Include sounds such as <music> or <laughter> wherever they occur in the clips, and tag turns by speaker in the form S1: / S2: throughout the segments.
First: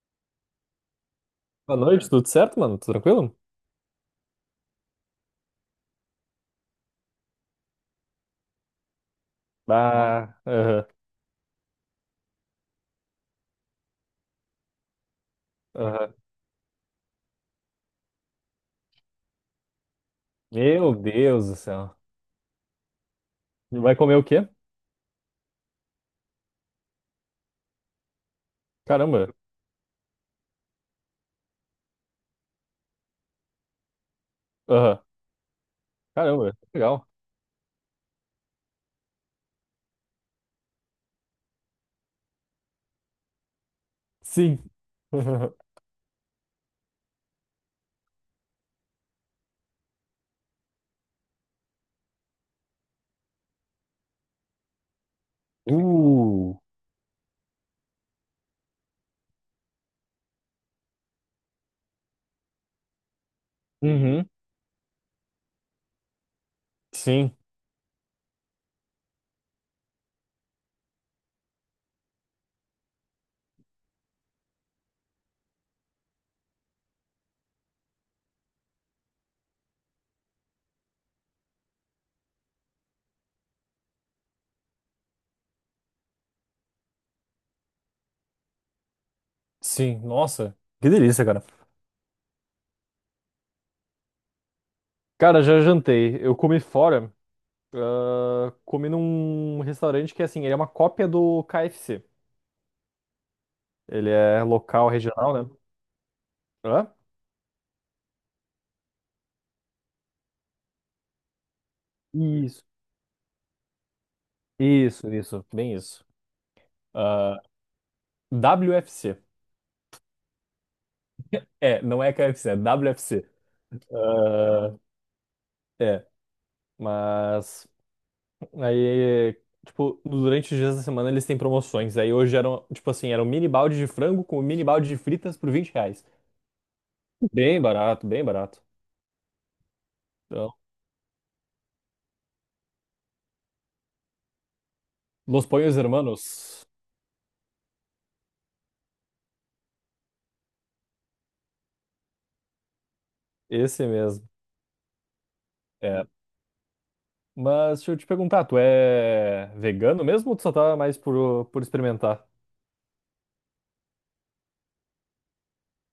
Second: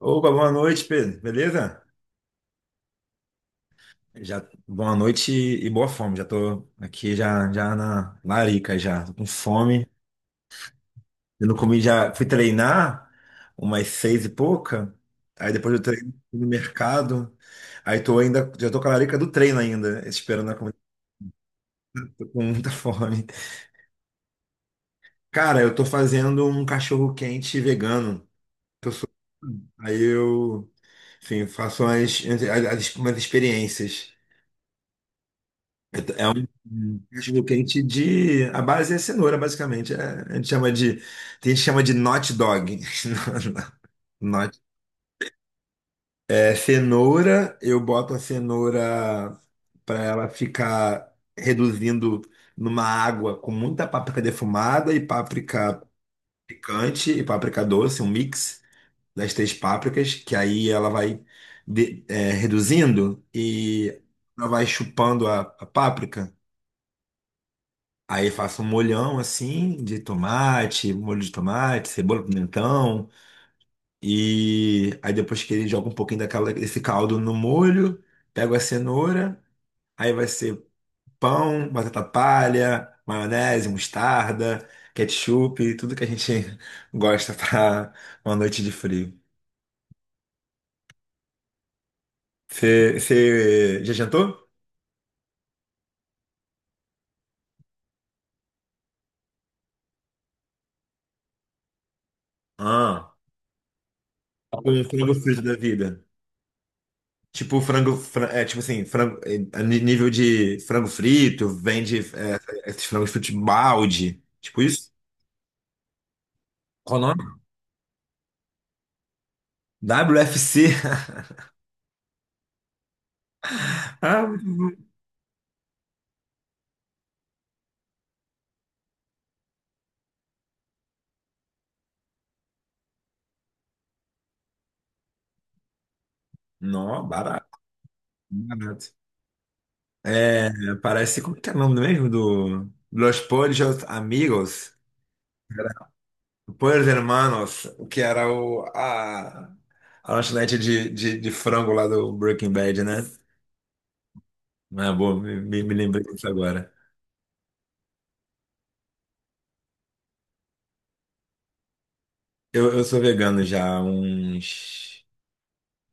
S1: Opa, boa noite, Pedro.
S2: Boa
S1: Beleza?
S2: noite, tudo certo, mano? Tudo tranquilo?
S1: Já, boa noite e boa fome. Já tô aqui já, já na larica já. Tô com fome.
S2: Ah, aham,
S1: Eu não comi já. Fui treinar umas seis e pouca. Aí depois do treino
S2: aham.
S1: fui no mercado. Aí tô ainda. Já tô com a larica do treino ainda. Esperando a comida.
S2: Meu Deus do céu.
S1: Tô com <laughs> muita fome.
S2: Vai comer o quê?
S1: Cara, eu tô fazendo um cachorro quente vegano.
S2: Caramba.
S1: Aí eu, enfim, faço umas, umas experiências.
S2: Aham.
S1: É um
S2: Caramba,
S1: um
S2: legal.
S1: cachorro quente de. A base é cenoura, basicamente. A gente chama de. Tem gente que chama de not dog. <laughs> Not.
S2: Sim. <laughs>
S1: É cenoura, eu boto a cenoura para ela ficar reduzindo numa água com muita páprica defumada e páprica
S2: Uh.
S1: picante e páprica doce, um mix das três pápricas, que aí ela vai é, reduzindo e
S2: Uhum.
S1: ela vai chupando a páprica.
S2: Sim,
S1: Aí faço um molhão assim de tomate, molho de tomate, cebola, pimentão. E aí depois que ele joga um pouquinho daquela, desse caldo no molho, pego a cenoura, aí vai ser pão, batata palha, maionese, mostarda, ketchup, tudo que a gente <laughs> gosta pra uma noite de frio.
S2: sim. Nossa, que delícia, cara.
S1: Você já jantou?
S2: Cara, já jantei. Eu comi fora. Ah, comi num restaurante que, assim, ele é uma cópia do KFC.
S1: Ah,
S2: Ele é
S1: com um
S2: local,
S1: frango
S2: regional,
S1: frito da
S2: né?
S1: vida.
S2: Hã?
S1: Tipo frango, é tipo assim, frango, é, nível de frango frito, vende
S2: Isso.
S1: é, esses frangos fritos balde, tipo isso?
S2: Isso, isso. Bem isso.
S1: Qual o nome?
S2: Ah, WFC.
S1: WFC.
S2: É, não é KFC, é WFC.
S1: <laughs> Ah,
S2: Ah, é, mas aí, tipo, durante os dias da semana eles têm promoções. Aí hoje eram, tipo assim, era um mini balde de frango com um mini balde de fritas por R$ 20.
S1: não, barato,
S2: Bem barato, bem barato.
S1: barato. É,
S2: Então,
S1: parece, como que é o nome mesmo do Los Pollos Amigos?
S2: Los
S1: Era
S2: Pollos Hermanos,
S1: Pollos Hermanos, que era a lanchonete de frango lá do Breaking Bad, né?
S2: esse mesmo.
S1: Ah, boa, me lembrei
S2: É.
S1: disso agora.
S2: Mas deixa eu te perguntar, tu é vegano mesmo ou tu só tá mais por, experimentar?
S1: Eu sou vegano já há uns.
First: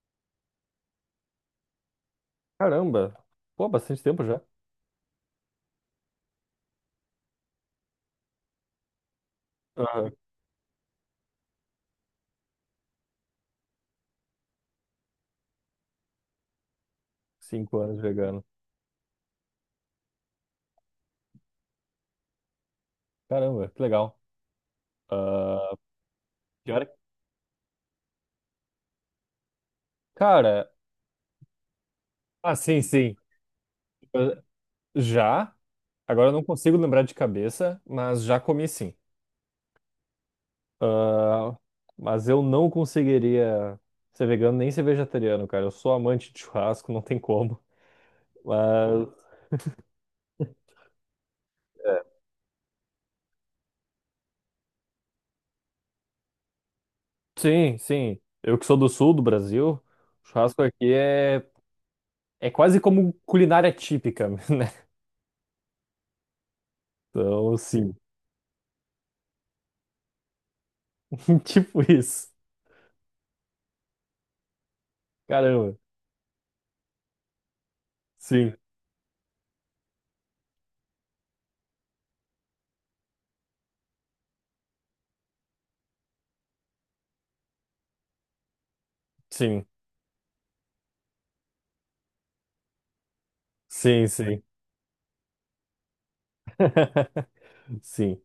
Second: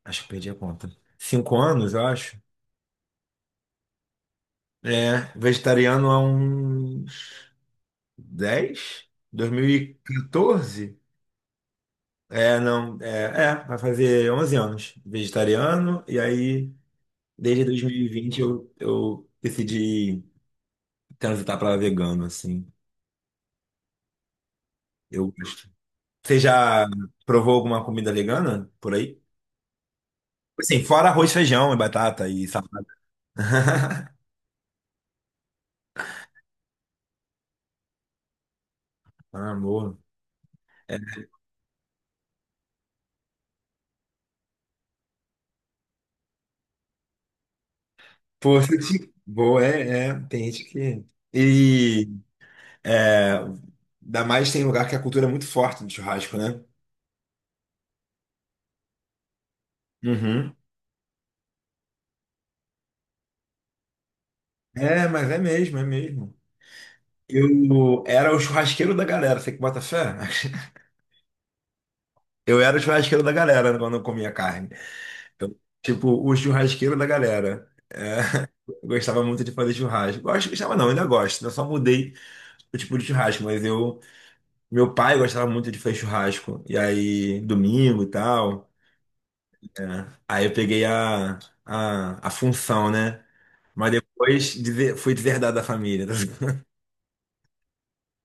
S1: Acho que perdi a conta. Cinco anos, eu acho.
S2: Caramba, pô, bastante tempo já.
S1: É, vegetariano há uns dez? Dois mil e
S2: Aham.
S1: 2014? É, não, é, é, Vai fazer 11 anos vegetariano, e aí desde
S2: Cinco
S1: dois mil
S2: anos
S1: e vinte
S2: vegano.
S1: eu decidi transitar para vegano, assim.
S2: Caramba, que legal.
S1: Eu gosto. Você
S2: Que
S1: já
S2: hora?
S1: provou alguma comida vegana por aí?
S2: Cara,
S1: Assim, fora arroz, feijão e batata e
S2: ah, sim,
S1: salada.
S2: sim.
S1: <laughs>
S2: Ah, já, agora eu não consigo lembrar de cabeça, mas já comi sim.
S1: Ah, amor.
S2: Ah, mas eu não conseguiria ser vegano nem ser vegetariano, cara. Eu sou amante de churrasco, não tem como.
S1: Pô,
S2: Mas
S1: boa, tem gente que. E é, ainda mais tem lugar que a cultura é muito forte do churrasco, né?
S2: sim, sim. Eu que sou do sul do Brasil,
S1: Uhum.
S2: churrasco aqui é, quase como culinária típica, <laughs> né?
S1: É, mas é mesmo, é mesmo.
S2: Então, sim,
S1: Eu era o churrasqueiro da galera, você que bota fé? <laughs>
S2: <laughs> tipo isso.
S1: Eu era o churrasqueiro da galera quando eu comia carne. Eu,
S2: Caramba.
S1: tipo, o churrasqueiro da galera. É,
S2: Sim,
S1: <laughs> eu gostava muito de fazer churrasco. Gosto, gostava não, ainda gosto. Né? Eu só mudei o tipo de churrasco, mas eu, meu pai gostava muito de fazer churrasco. E aí, domingo e tal.
S2: sim,
S1: É. Aí eu peguei a função, né? Mas
S2: sim, sim.
S1: fui deserdado da família.
S2: <laughs> Sim.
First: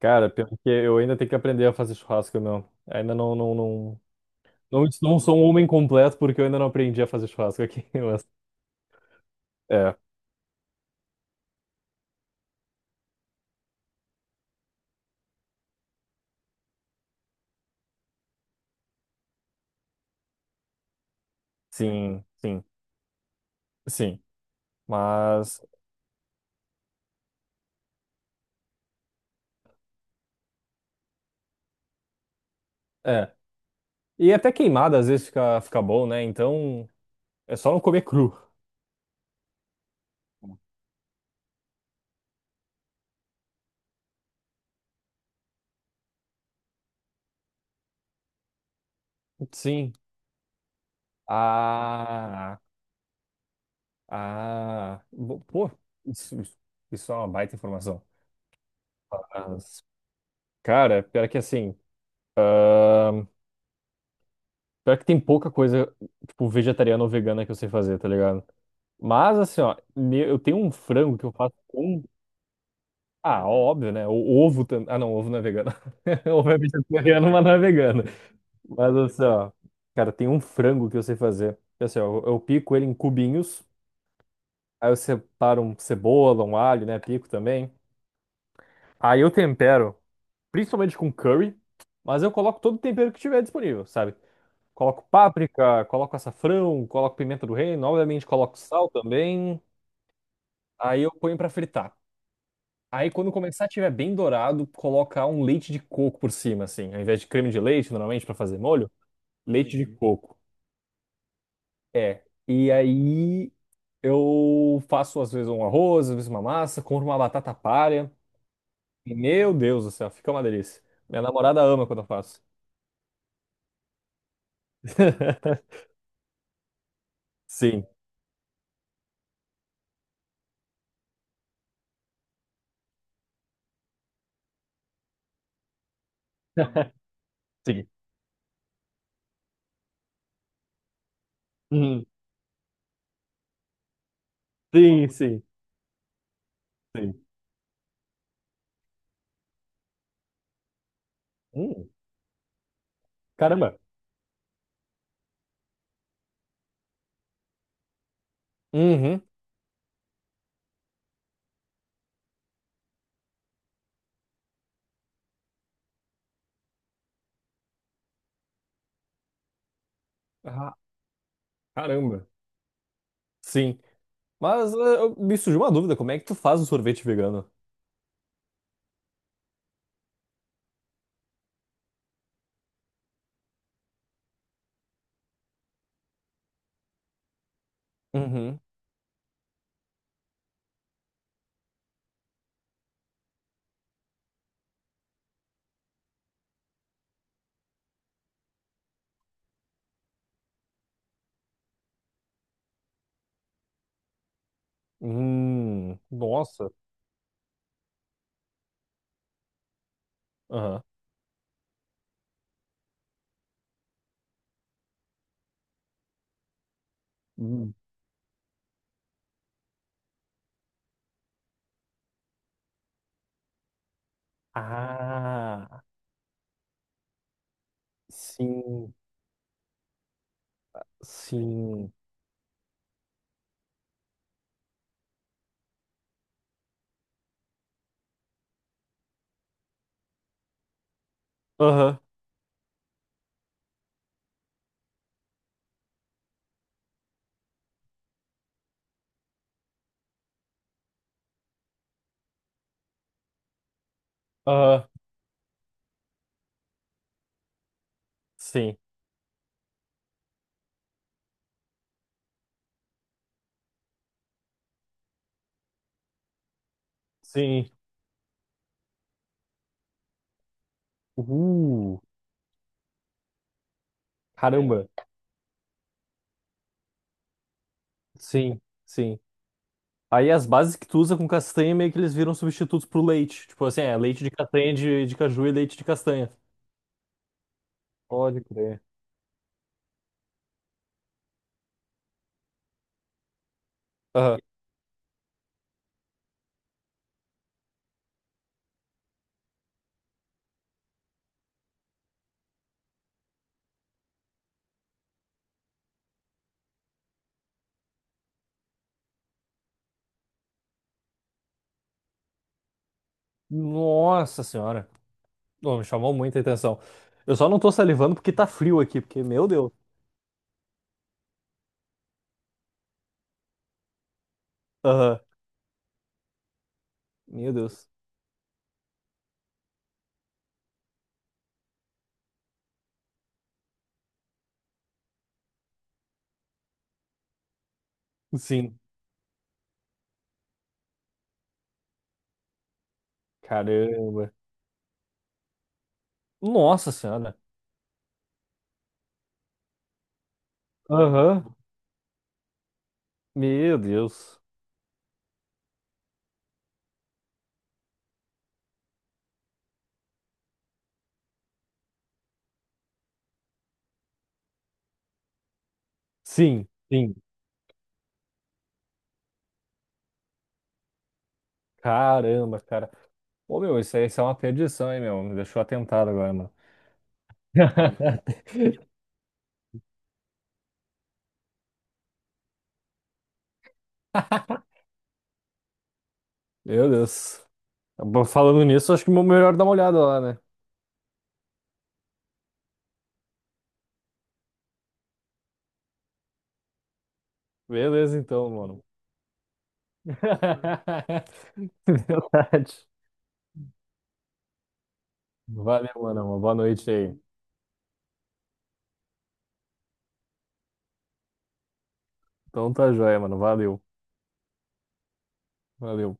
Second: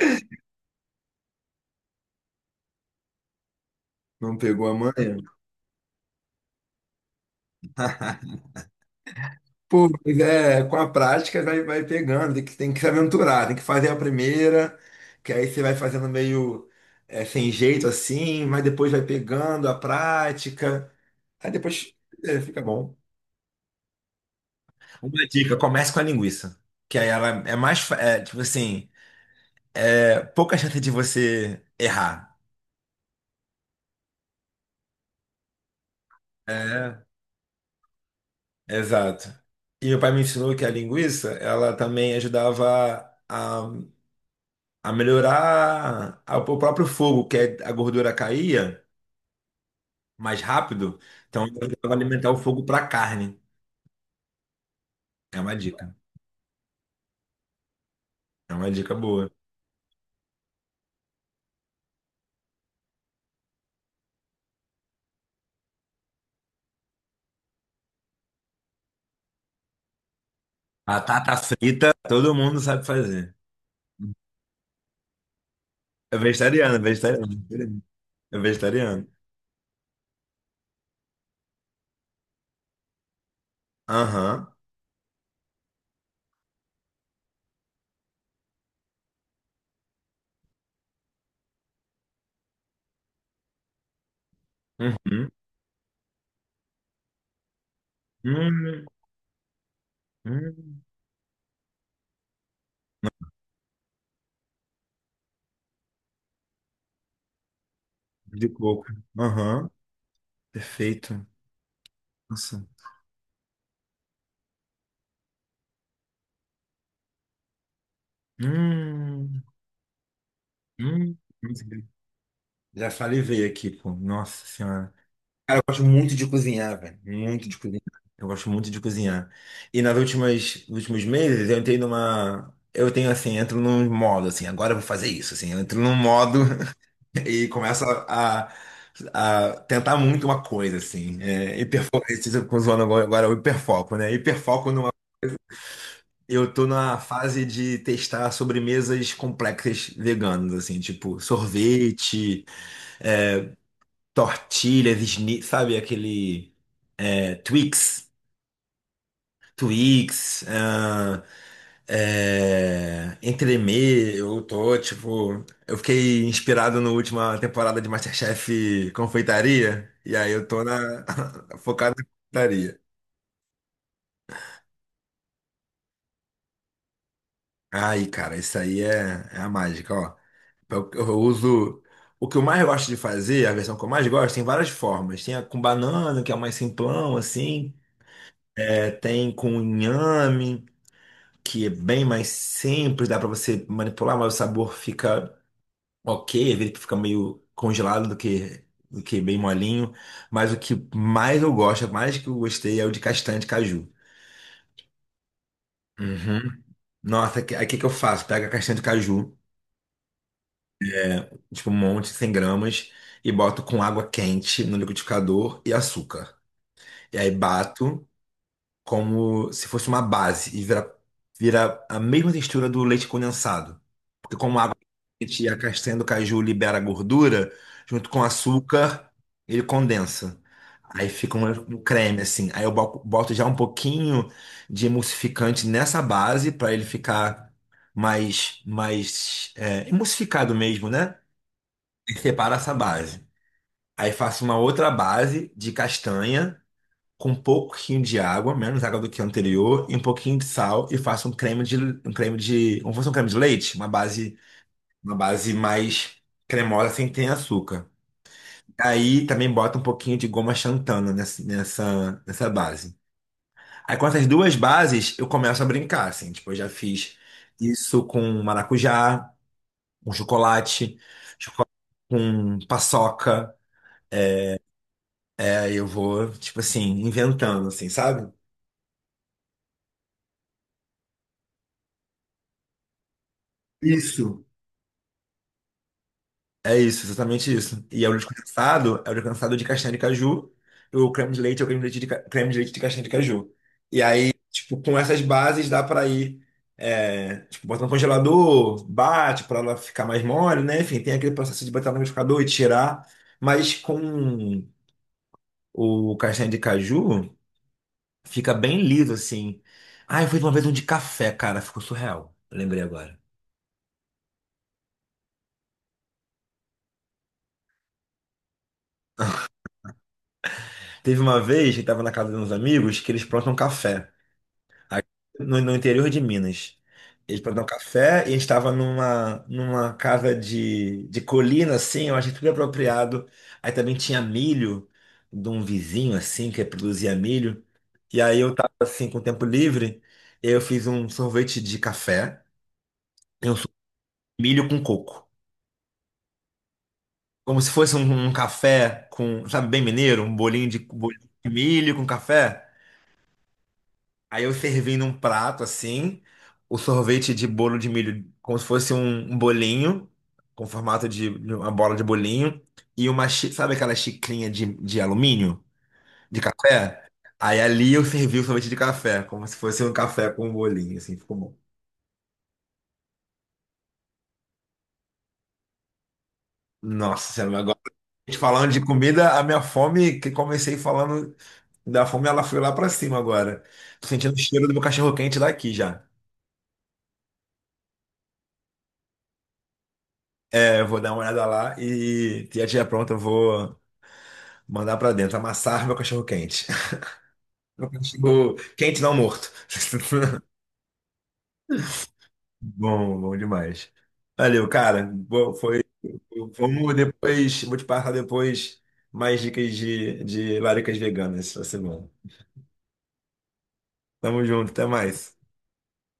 S2: Cara, pior que eu ainda tenho que aprender a fazer churrasco, meu. Ainda não, não, não,
S1: <laughs> Não pegou a
S2: não,
S1: manha?
S2: não sou um homem completo porque eu ainda não aprendi a fazer churrasco aqui. <laughs>
S1: <laughs> Pô,
S2: É,
S1: mas é, com a prática vai, vai pegando, tem que se aventurar, tem que fazer a primeira, que aí você vai fazendo meio é, sem jeito assim, mas depois vai pegando a prática, aí depois
S2: sim,
S1: é, fica
S2: sim,
S1: bom.
S2: sim.
S1: Uma dica,
S2: Mas,
S1: comece com a linguiça. Que aí ela é mais, é, tipo assim, é pouca chance de você errar.
S2: é. E até queimada às vezes fica bom, né? Então,
S1: É.
S2: é só não comer cru.
S1: Exato. E meu pai me ensinou que a linguiça, ela também ajudava a melhorar o próprio fogo, a gordura caía
S2: Sim.
S1: mais rápido, então ela ajudava a alimentar o
S2: Ah,
S1: fogo para carne.
S2: ah.
S1: É uma
S2: Pô,
S1: dica.
S2: isso, isso isso é uma baita informação.
S1: É uma dica boa.
S2: Mas, cara, pior que assim, pior que tem pouca coisa, tipo, vegetariana ou vegana que eu sei fazer, tá ligado? Mas assim, ó, eu tenho um frango que eu
S1: Batata
S2: faço
S1: frita,
S2: com.
S1: todo mundo sabe fazer.
S2: Ah, óbvio, né? O ovo também. Ah, não, ovo não é vegano.
S1: É
S2: <laughs> Ovo é
S1: vegetariano, é
S2: vegetariano,
S1: vegetariano.
S2: mas não é vegano.
S1: É
S2: Mas
S1: vegetariano.
S2: assim, ó, cara, tem um frango que eu sei fazer. Assim, ó, eu pico ele em cubinhos,
S1: Aham.
S2: aí eu separo um cebola, um alho, né? Pico também. Aí eu tempero, principalmente com curry, mas eu coloco todo o tempero que tiver disponível, sabe? Coloco
S1: Uhum.
S2: páprica, coloco açafrão, coloco pimenta do reino, obviamente coloco
S1: Hum,
S2: sal também.
S1: hum.
S2: Aí eu ponho pra fritar. Aí quando começar a tiver bem dourado, colocar um leite de coco por cima, assim. Ao invés de creme de leite, normalmente, pra
S1: De
S2: fazer
S1: coco.
S2: molho,
S1: Aham.
S2: leite de coco.
S1: Perfeito.
S2: É.
S1: Nossa.
S2: E aí eu faço às vezes um arroz, às vezes uma massa, compro uma batata palha. E,
S1: Hum,
S2: meu Deus do céu, fica uma delícia.
S1: hum.
S2: Minha namorada ama quando eu faço.
S1: Já salivei aqui, pô. Nossa senhora. Cara, eu gosto
S2: <laughs>
S1: muito de cozinhar, velho. Muito de cozinhar.
S2: Sim,
S1: Eu gosto muito de cozinhar. E nas últimas, nos últimos meses eu entrei numa. Eu tenho assim, entro num modo, assim, agora eu vou fazer isso, assim, eu entro num modo <laughs> e começo
S2: sim.
S1: a tentar muito uma coisa, assim. É, hiperfoco,
S2: Uhum.
S1: com zoando agora o hiperfoco, né? Hiperfoco numa.
S2: Sim, sim,
S1: Eu tô na
S2: sim.
S1: fase de testar sobremesas complexas veganas, assim, tipo
S2: Hum,
S1: sorvete,
S2: caramba.
S1: tortilhas, sabe? Aquele é, Twix,
S2: Uhum.
S1: Twix, ah, é, entremê, eu tô, tipo, eu fiquei inspirado na última temporada de MasterChef Confeitaria, e aí eu tô
S2: Ah,
S1: na, <laughs> focado na
S2: caramba.
S1: confeitaria.
S2: Sim. Mas me surgiu uma dúvida, como é que tu faz o sorvete vegano?
S1: Aí, cara, isso aí é, é a mágica, ó. Eu uso. O que eu mais gosto de fazer, a versão que eu mais gosto, tem várias formas. Tem a com banana, que é o mais simplão, assim.
S2: Uhum.
S1: É, tem com inhame, que é bem mais simples, dá pra você manipular, mas o sabor fica ok, às vezes fica meio congelado do que bem molinho. Mas o que mais eu gosto, mais que eu gostei, é o de castanha de caju. Uhum.
S2: Nossa.
S1: Nossa, que- aí o que, que eu faço? Pego a castanha de caju,
S2: Aham.
S1: tipo um monte, 100 gramas, e boto com água quente no liquidificador e açúcar. E aí
S2: Hum.
S1: bato como se fosse uma base e vira, vira a mesma textura do leite condensado. Porque como a água e a
S2: Ah,
S1: castanha do caju libera gordura, junto com o
S2: sim,
S1: açúcar, ele condensa. Aí fica um, um
S2: sim.
S1: creme assim. Aí eu boto já um pouquinho de emulsificante nessa base para ele ficar mais é, emulsificado mesmo, né?
S2: Aham,
S1: E separo essa base. Aí faço uma outra base de castanha com um pouquinho de água, menos água do que o anterior, e um pouquinho de sal e faço um creme de, como se fosse um creme de leite,
S2: aham,
S1: uma base mais cremosa sem ter açúcar.
S2: sim,
S1: Aí também bota um pouquinho de goma xantana nessa base. Aí com essas duas bases eu começo a brincar, assim, tipo, eu já fiz
S2: sim.
S1: isso com maracujá, com chocolate, choco-
S2: Uh,
S1: com paçoca.
S2: Caramba.
S1: Aí eu vou, tipo assim, inventando, assim, sabe?
S2: Sim, sim. Aí as bases que tu usa com castanha meio que eles viram substitutos pro leite. Tipo assim, é leite de
S1: Isso.
S2: castanha de caju e leite de castanha.
S1: É isso, exatamente isso. E é o leite
S2: Pode crer.
S1: condensado, é o leite condensado de castanha de caju, e o creme de leite é o creme de leite de, creme de leite de castanha de caju. E aí,
S2: Aham.
S1: tipo, com essas bases dá pra ir, é, tipo, botar no congelador, bate pra ela ficar mais mole, né? Enfim, tem aquele processo de botar no liquidificador e tirar, mas com o castanha de caju fica bem liso, assim. Ah, eu fiz uma vez um de café, cara, ficou surreal. Lembrei agora.
S2: Nossa senhora. Ô, me chamou muita atenção. Eu só não tô salivando porque tá frio aqui, porque, meu Deus.
S1: Teve uma vez que tava na casa de uns amigos que eles plantam café, aqui
S2: Aham.
S1: no interior de Minas. Eles
S2: Meu
S1: plantavam
S2: Deus.
S1: café e a gente estava numa, numa casa de colina, assim, eu achei tudo apropriado. Aí também tinha milho de um vizinho, assim, que produzia milho. E aí eu tava,
S2: Sim.
S1: assim, com tempo livre, eu fiz um sorvete de café e um sorvete
S2: Caramba.
S1: de milho com coco.
S2: Nossa senhora.
S1: Como se fosse um, um café com, sabe, bem mineiro, um bolinho de
S2: Aham.
S1: milho com café.
S2: Meu Deus.
S1: Aí eu servi num prato assim, o sorvete de bolo de milho, como se fosse um um bolinho, com formato de uma bola de bolinho, e uma, sabe aquela xicrinha de alumínio, de
S2: Sim,
S1: café?
S2: sim.
S1: Aí ali eu servi o sorvete de café, como se fosse um café com um bolinho, assim, ficou bom.
S2: Caramba, cara. Ô, meu, isso aí, isso é uma perdição, hein, meu? Me deixou atentado agora, mano.
S1: Nossa Senhora, agora a gente falando de
S2: <laughs>
S1: comida, a minha fome, que comecei falando da fome, ela foi lá pra cima agora. Tô sentindo o cheiro do meu cachorro quente daqui já.
S2: Meu Deus. Bom, falando nisso, acho que é melhor dar uma olhada lá, né?
S1: É, eu vou dar uma olhada lá e a tia pronta, eu vou. Mandar pra dentro, amassar meu cachorro quente. <laughs> Meu
S2: Beleza, então,
S1: cachorro
S2: mano.
S1: quente não morto. <laughs>
S2: <laughs> Verdade.
S1: Bom, bom demais. Valeu, cara. Boa, foi.
S2: Valeu, mano. Uma boa noite
S1: Vamos
S2: aí.
S1: depois, vou te passar depois mais dicas de laricas veganas essa semana.
S2: Então tá joia, mano. Valeu.
S1: Tamo junto, até mais.
S2: Valeu.